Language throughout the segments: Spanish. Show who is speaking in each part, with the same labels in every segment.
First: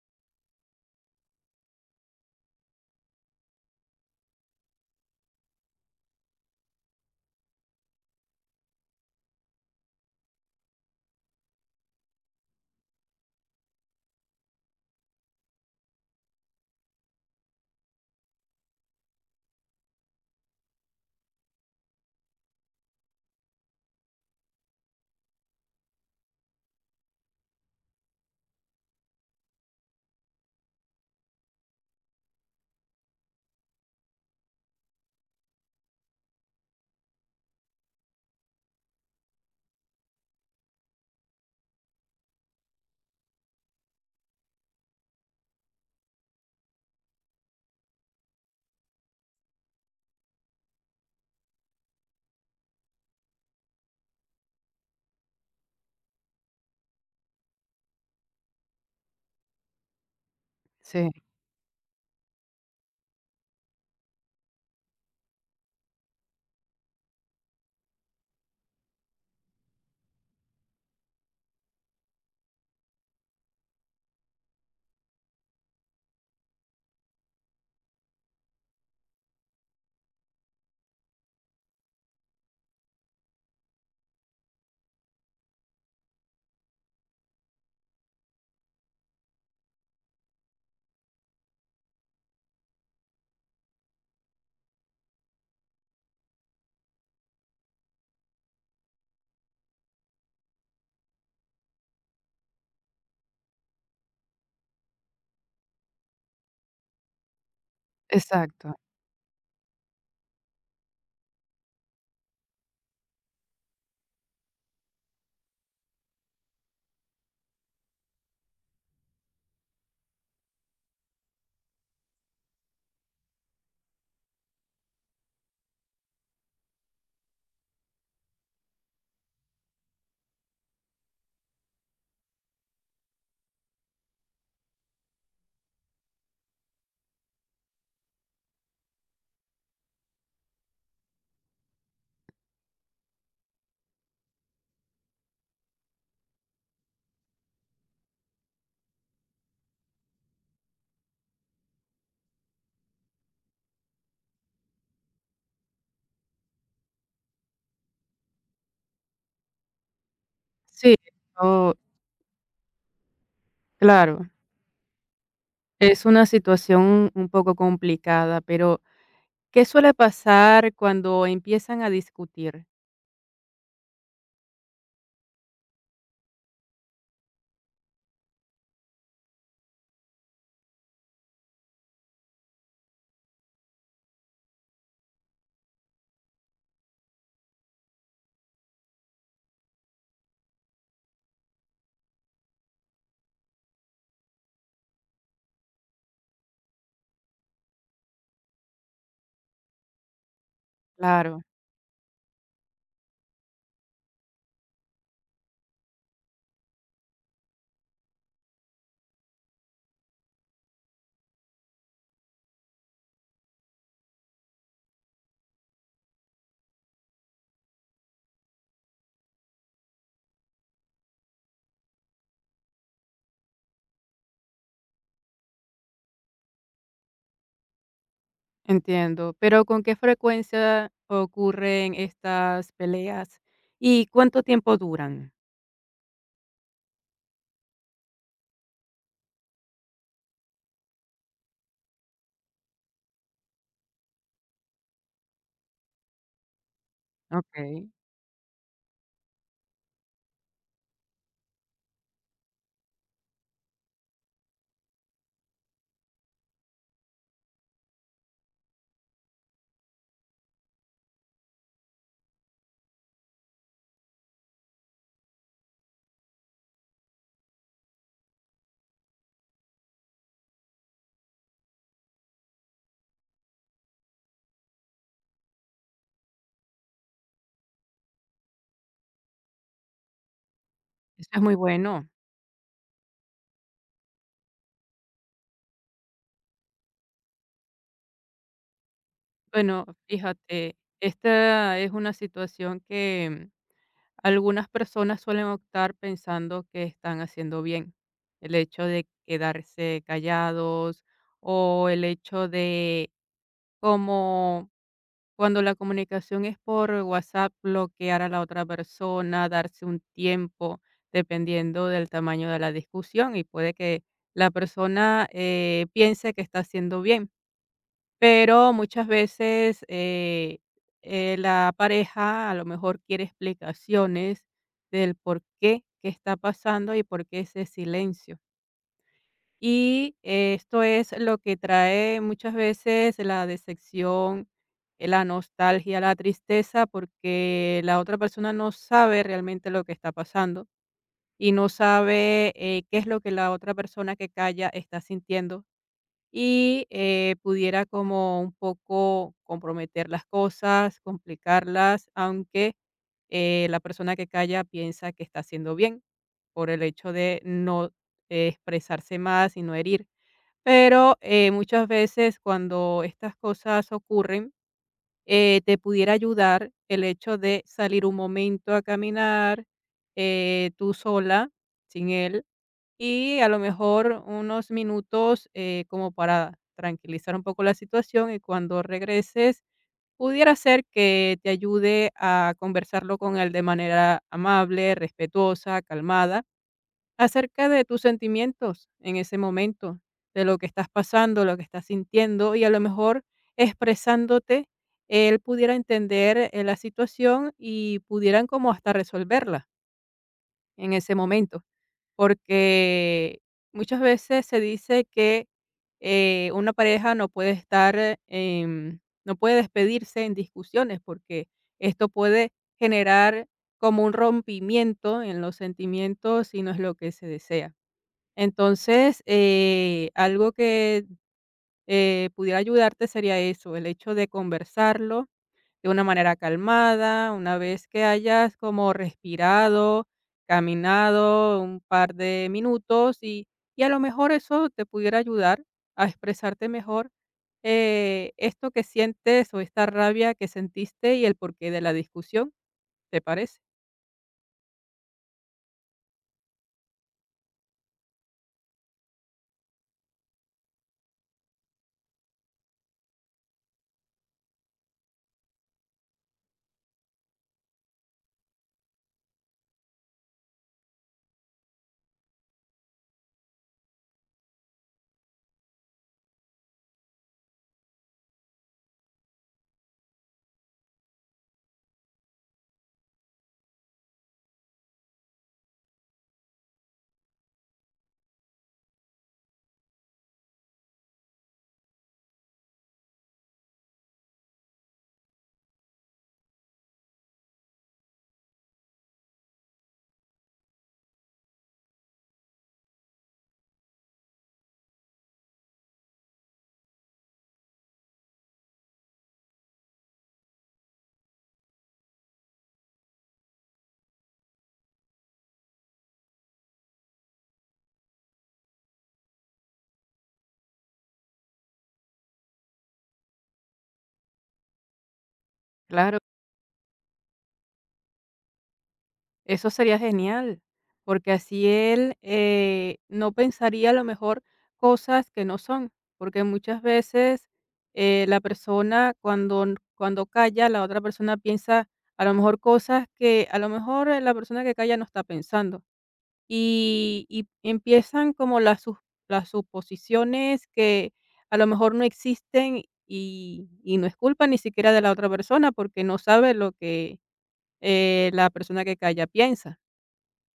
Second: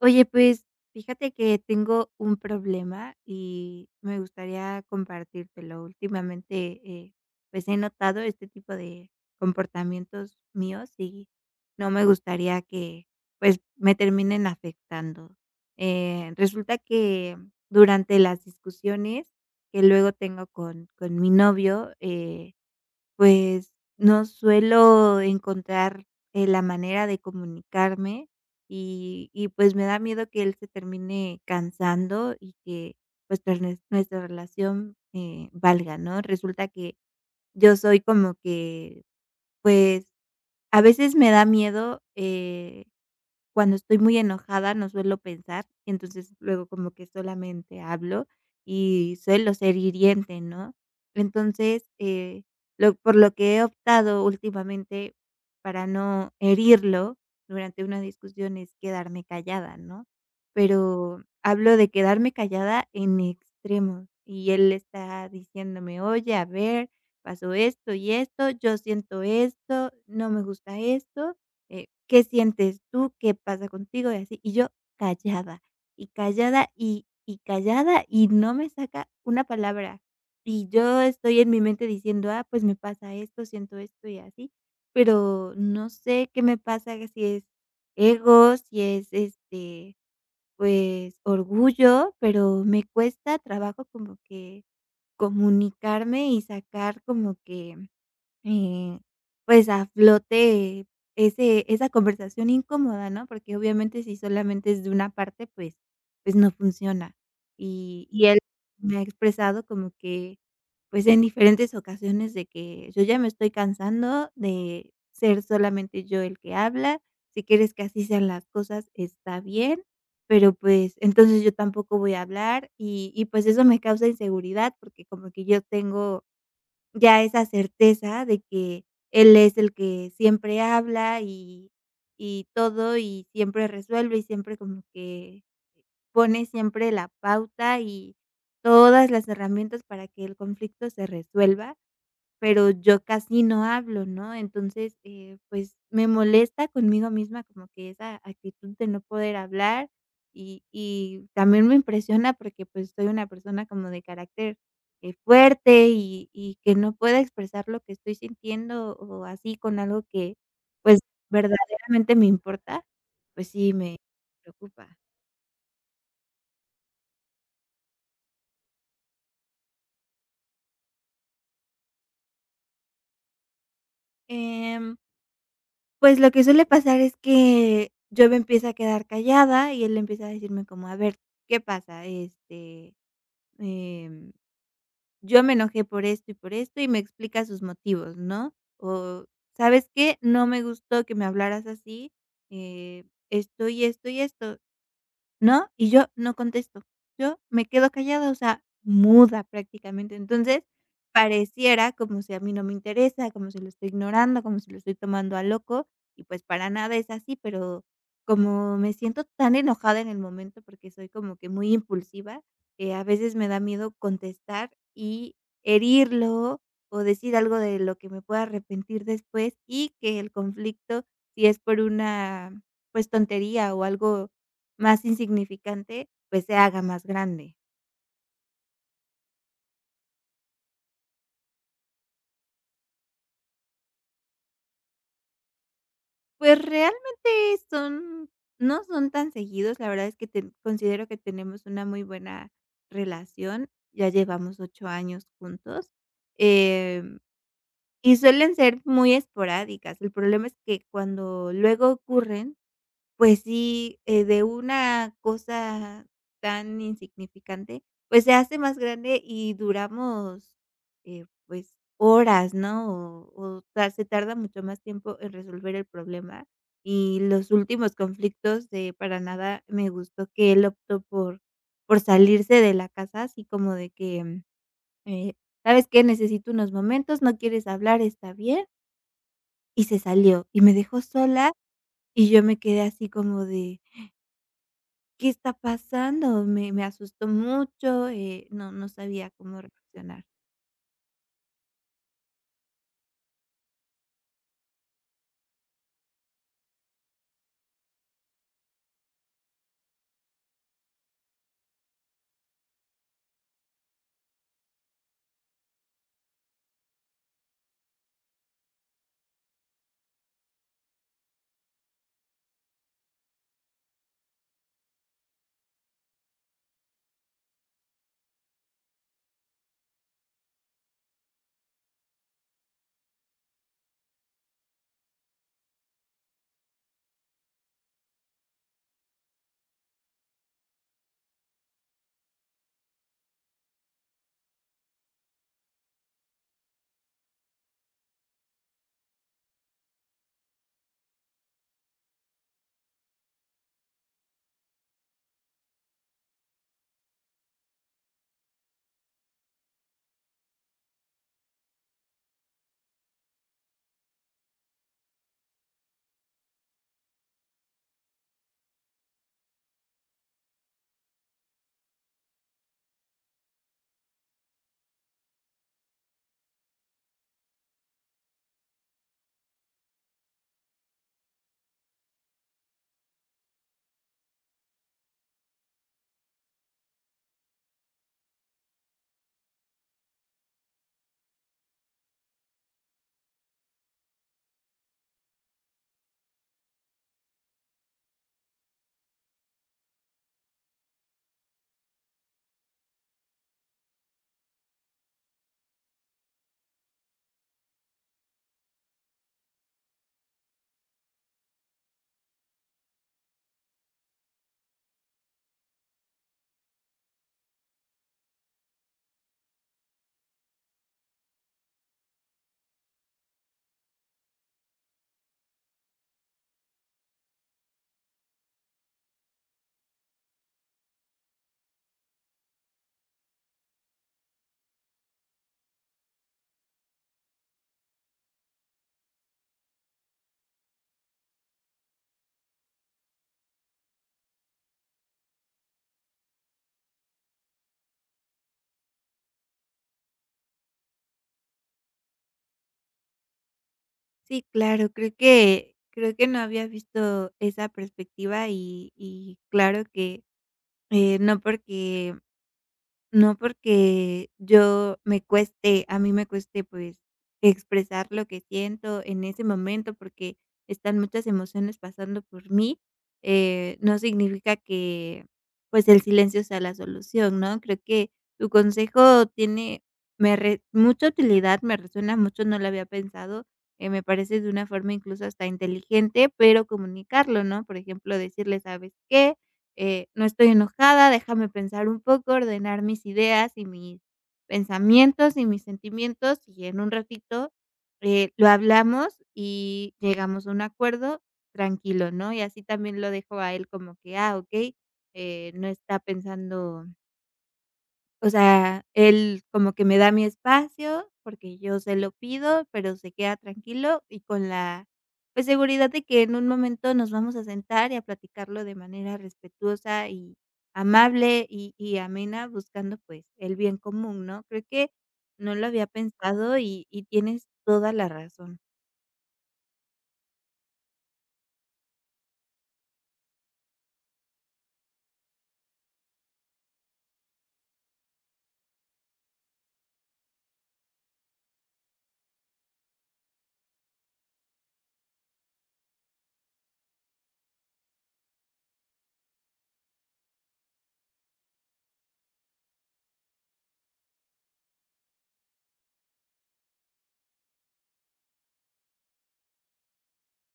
Speaker 1: Oye, pues fíjate que tengo un problema y me gustaría compartírtelo. Últimamente, pues he notado este tipo de comportamientos míos y no me gustaría que pues me terminen afectando. Resulta que durante las discusiones que luego tengo con mi novio, pues, no suelo encontrar, la manera de comunicarme y, pues, me da miedo que él se termine cansando y que, pues, pues, nuestra relación, valga, ¿no? Resulta que yo soy como que, pues, a veces me da miedo, cuando estoy muy enojada no suelo pensar, entonces luego como que solamente hablo y suelo ser hiriente, ¿no? Entonces, lo por lo que he optado últimamente para no herirlo durante una discusión es quedarme callada, ¿no?
Speaker 2: Sí,
Speaker 1: Pero hablo de quedarme callada en extremos y él está diciéndome: "Oye, a ver, pasó esto y esto, yo siento esto, no me gusta esto. ¿Qué sientes tú? ¿Qué pasa contigo?" Y así. Y yo callada, y callada, y callada, y no me saca una palabra. Y yo estoy en mi mente diciendo: "Ah, pues me pasa esto, siento esto y así", pero no sé qué me pasa, que si es ego, si es, este, pues, orgullo, pero me cuesta trabajo como que comunicarme y sacar como que eh, pues, a flote ese esa conversación incómoda, ¿no? Porque obviamente si solamente es de una parte, pues pues no funciona. Y él
Speaker 2: exacto.
Speaker 1: me ha expresado como que, pues, en diferentes ocasiones de que: "Yo ya me estoy cansando de ser solamente yo el que habla, si quieres que así sean las cosas, está bien, pero, pues, entonces yo tampoco voy a hablar". Y, pues, eso me causa inseguridad porque como que yo tengo ya esa certeza de que él es el que siempre habla y todo, y siempre resuelve, y siempre como que pone siempre la pauta y todas las herramientas para que el conflicto se resuelva. Pero yo casi no hablo, ¿no? Entonces, pues, me molesta conmigo misma como que esa actitud de no poder hablar y también me impresiona porque, pues, soy una persona como de carácter, fuerte y que no pueda expresar lo que estoy sintiendo o así con algo que,
Speaker 2: Sí,
Speaker 1: pues,
Speaker 2: oh,
Speaker 1: verdaderamente me importa, pues sí, me
Speaker 2: claro,
Speaker 1: preocupa.
Speaker 2: es una situación un poco complicada, pero ¿qué suele pasar cuando empiezan a discutir?
Speaker 1: Em Pues, lo que suele pasar es que yo me empiezo a quedar callada y él empieza a decirme como: "A ver, ¿qué pasa? Este, em, yo me enojé por esto", y me explica sus motivos, ¿no? O: "¿Sabes qué? No me gustó que me hablaras así, eh, esto y esto y esto". ¿No? Y yo no contesto. Yo me quedo callada, o sea, muda prácticamente. Entonces,
Speaker 2: Claro,
Speaker 1: pareciera como si a mí no me interesa, como si lo estoy ignorando, como si lo estoy tomando a loco, y pues para nada es así, pero como me siento tan enojada en el momento porque soy como que muy impulsiva, a veces me da miedo contestar y herirlo o decir algo de lo que me pueda arrepentir después y que el conflicto, si es por una, pues, tontería o algo más insignificante, pues, se haga más grande.
Speaker 2: entiendo, pero ¿con qué frecuencia ocurren estas peleas y cuánto tiempo duran?
Speaker 1: Pues, realmente son no son tan seguidos, la verdad es que ten considero que tenemos una muy buena relación, ya llevamos 8 años juntos, em,
Speaker 2: Okey,
Speaker 1: y suelen ser muy esporádicas. El problema es que cuando luego ocurren, pues sí, de una cosa tan insignificante, pues se hace más grande y duramos, pues, horas, ¿no? O sea, se tarda mucho más tiempo en resolver el problema. Y los últimos conflictos de para nada me gustó que él optó por salirse de la casa, así como de que, eh, ¿sabes qué? Necesito unos momentos, no quieres hablar, está bien, y se salió, y me dejó
Speaker 2: eso es
Speaker 1: sola,
Speaker 2: muy bueno.
Speaker 1: y yo me quedé así como de ¿qué está pasando? Me asustó mucho, no sabía cómo
Speaker 2: Bueno,
Speaker 1: reaccionar.
Speaker 2: fíjate, esta es una situación que algunas personas suelen optar pensando que están haciendo bien. El hecho de quedarse callados o el hecho de, como cuando la comunicación es por WhatsApp, bloquear a la otra persona, darse un tiempo, dependiendo del tamaño de la discusión, y puede que la persona piense que está haciendo bien, pero muchas veces, la pareja a lo mejor quiere explicaciones del por qué, qué está pasando y por qué ese silencio. Y esto es lo que trae muchas veces la decepción, la nostalgia, la tristeza, porque la otra persona no sabe realmente lo que está pasando y no sabe qué es lo que la otra persona que calla está sintiendo, y pudiera como un poco comprometer las cosas, complicarlas, aunque la persona que calla piensa que está haciendo bien por el hecho de no expresarse más y no herir. Pero muchas veces cuando estas cosas ocurren, te pudiera ayudar el hecho de salir un momento a caminar, tú sola, sin él, y a lo mejor unos minutos, como para tranquilizar un poco la situación, y cuando regreses pudiera ser que te ayude a conversarlo con él de manera amable, respetuosa, calmada, acerca de tus sentimientos en ese momento, de lo que estás pasando, lo que estás sintiendo, y a lo mejor expresándote, él pudiera entender la situación y pudieran como hasta resolverla en ese momento. Porque muchas veces se dice que una pareja no puede estar, no puede despedirse en discusiones, porque esto puede generar como un rompimiento en los sentimientos y no es lo que se desea. Entonces, algo que pudiera ayudarte sería eso, el hecho de conversarlo de una manera calmada, una vez que hayas como respirado, caminado un par de minutos, y a lo mejor eso te pudiera ayudar a expresarte mejor esto que sientes o esta rabia que sentiste y el porqué de la discusión, ¿te parece?
Speaker 1: Sí, claro, creo que no había visto esa perspectiva y claro que, no porque yo me cueste, a mí me cueste, pues, expresar lo que siento en ese momento, porque están muchas emociones pasando por mí, no significa que, pues, el silencio sea la solución, ¿no? Creo que tu consejo tiene me re mucha utilidad, me resuena mucho, no lo había pensado, me parece de una forma incluso hasta inteligente, pero comunicarlo, ¿no? Por ejemplo, decirle: "¿Sabes qué? No estoy enojada, déjame pensar un poco, ordenar mis ideas y mis pensamientos y mis sentimientos y en un ratito lo hablamos y llegamos a un acuerdo tranquilo, ¿no?" Y así también lo dejo a él como que, ah, ok, no está pensando, o sea, él como que me da mi espacio, porque yo se lo pido, pero se queda tranquilo y con la, pues, seguridad de que en un momento nos vamos a sentar y a platicarlo de manera respetuosa amable y amena, buscando, pues, el bien común, ¿no? Creo que no lo había
Speaker 2: Claro.
Speaker 1: pensado y tienes toda la razón.
Speaker 2: Eso sería genial, porque así él no pensaría a lo mejor cosas que no son, porque muchas veces, la persona cuando calla, la otra persona piensa a lo mejor cosas que a lo mejor la persona que calla no está pensando, y empiezan como las sus las suposiciones que a lo mejor no existen, y no es culpa ni siquiera de la otra persona porque no sabe lo que la persona que calla piensa.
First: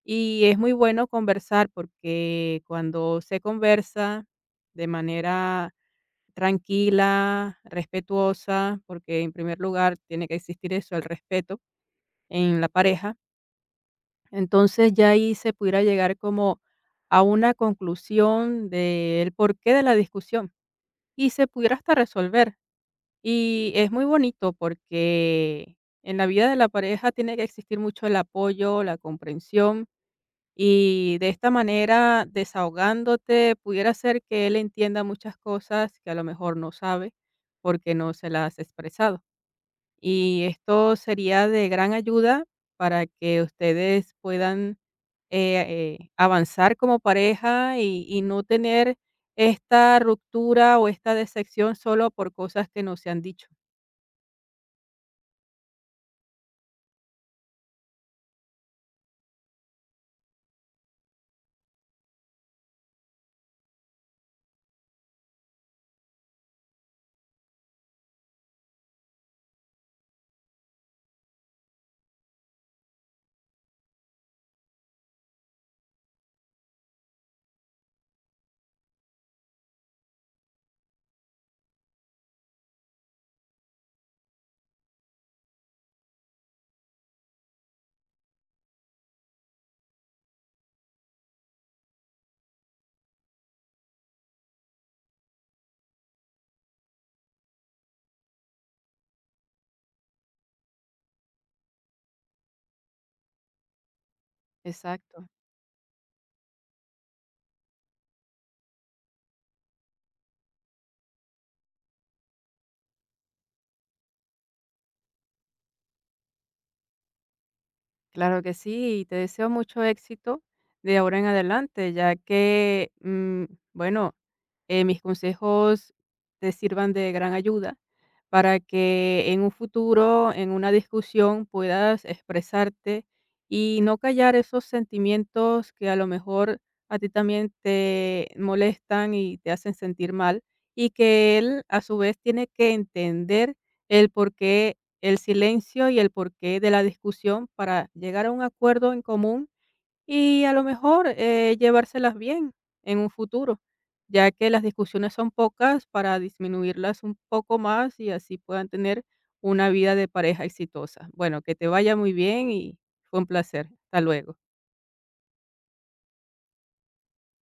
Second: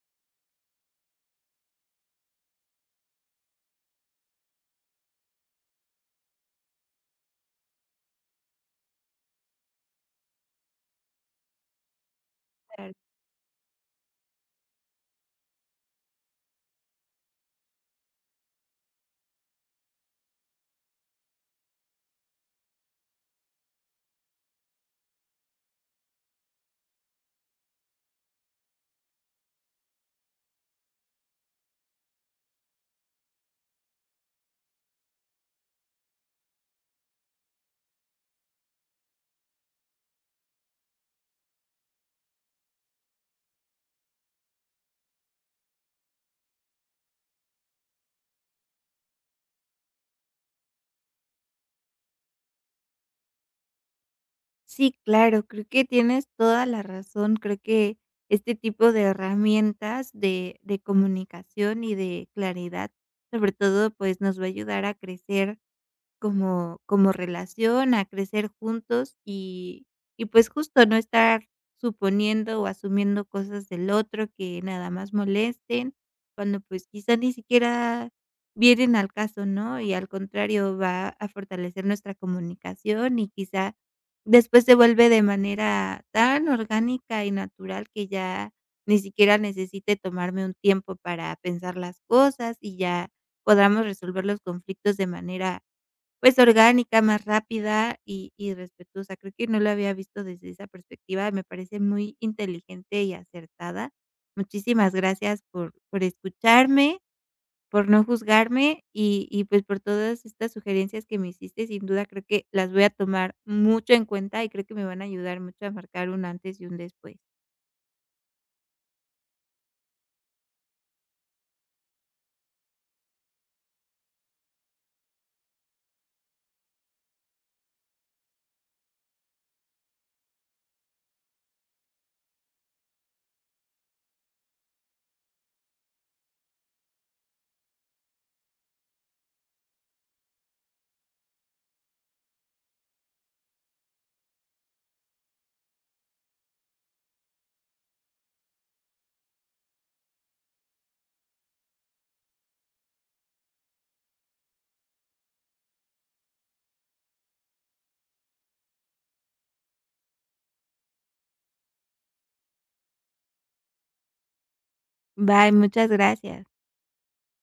Speaker 2: Y es muy bueno conversar, porque cuando se conversa de manera tranquila, respetuosa, porque en primer lugar tiene que existir eso, el respeto en la pareja, entonces ya ahí se pudiera llegar como a una conclusión del porqué de la discusión, y se pudiera hasta resolver. Y es muy bonito porque en la vida de la pareja tiene que existir mucho el apoyo, la comprensión. Y de esta manera, desahogándote, pudiera ser que él entienda muchas cosas que a lo mejor no sabe porque no se las has expresado. Y esto sería de gran ayuda para que ustedes puedan eh, avanzar como pareja y no tener esta ruptura o esta decepción solo por cosas que no se han dicho.
Speaker 1: Sí, claro, creo que tienes toda la razón. Creo que este tipo de herramientas de comunicación y de claridad, sobre todo, pues, nos va a ayudar a crecer como relación, a crecer juntos y pues justo no estar suponiendo o asumiendo cosas del otro que nada más molesten, cuando pues quizá ni siquiera vienen al caso, ¿no? Y al contrario, va a fortalecer nuestra comunicación y quizá después se vuelve de manera tan orgánica y natural que ya ni siquiera necesite tomarme un tiempo para pensar las cosas y ya podamos resolver los conflictos de manera, pues, orgánica, más rápida y respetuosa. Creo que no lo había visto desde esa perspectiva, me parece muy inteligente y acertada. Muchísimas
Speaker 2: Exacto,
Speaker 1: gracias por escucharme, por no juzgarme y, pues, por todas estas sugerencias que me hiciste. Sin duda, creo que las voy a tomar mucho en cuenta y creo que me van a ayudar mucho a marcar un antes y un después.
Speaker 2: claro que sí, y te deseo mucho éxito de ahora en adelante, ya que, bueno, mis consejos te sirvan de gran ayuda para que en un futuro, en una discusión, puedas expresarte y no callar esos sentimientos que a lo mejor a ti también te molestan y te hacen sentir mal, y que él a su vez tiene que entender el porqué, el silencio y el porqué de la discusión, para llegar a un acuerdo en común y a lo mejor, llevárselas bien en un futuro, ya que las discusiones son pocas, para disminuirlas un poco más y así puedan tener una vida de pareja exitosa. Bueno, que te vaya muy bien y fue un placer. Hasta luego.
Speaker 1: Bye, muchas gracias.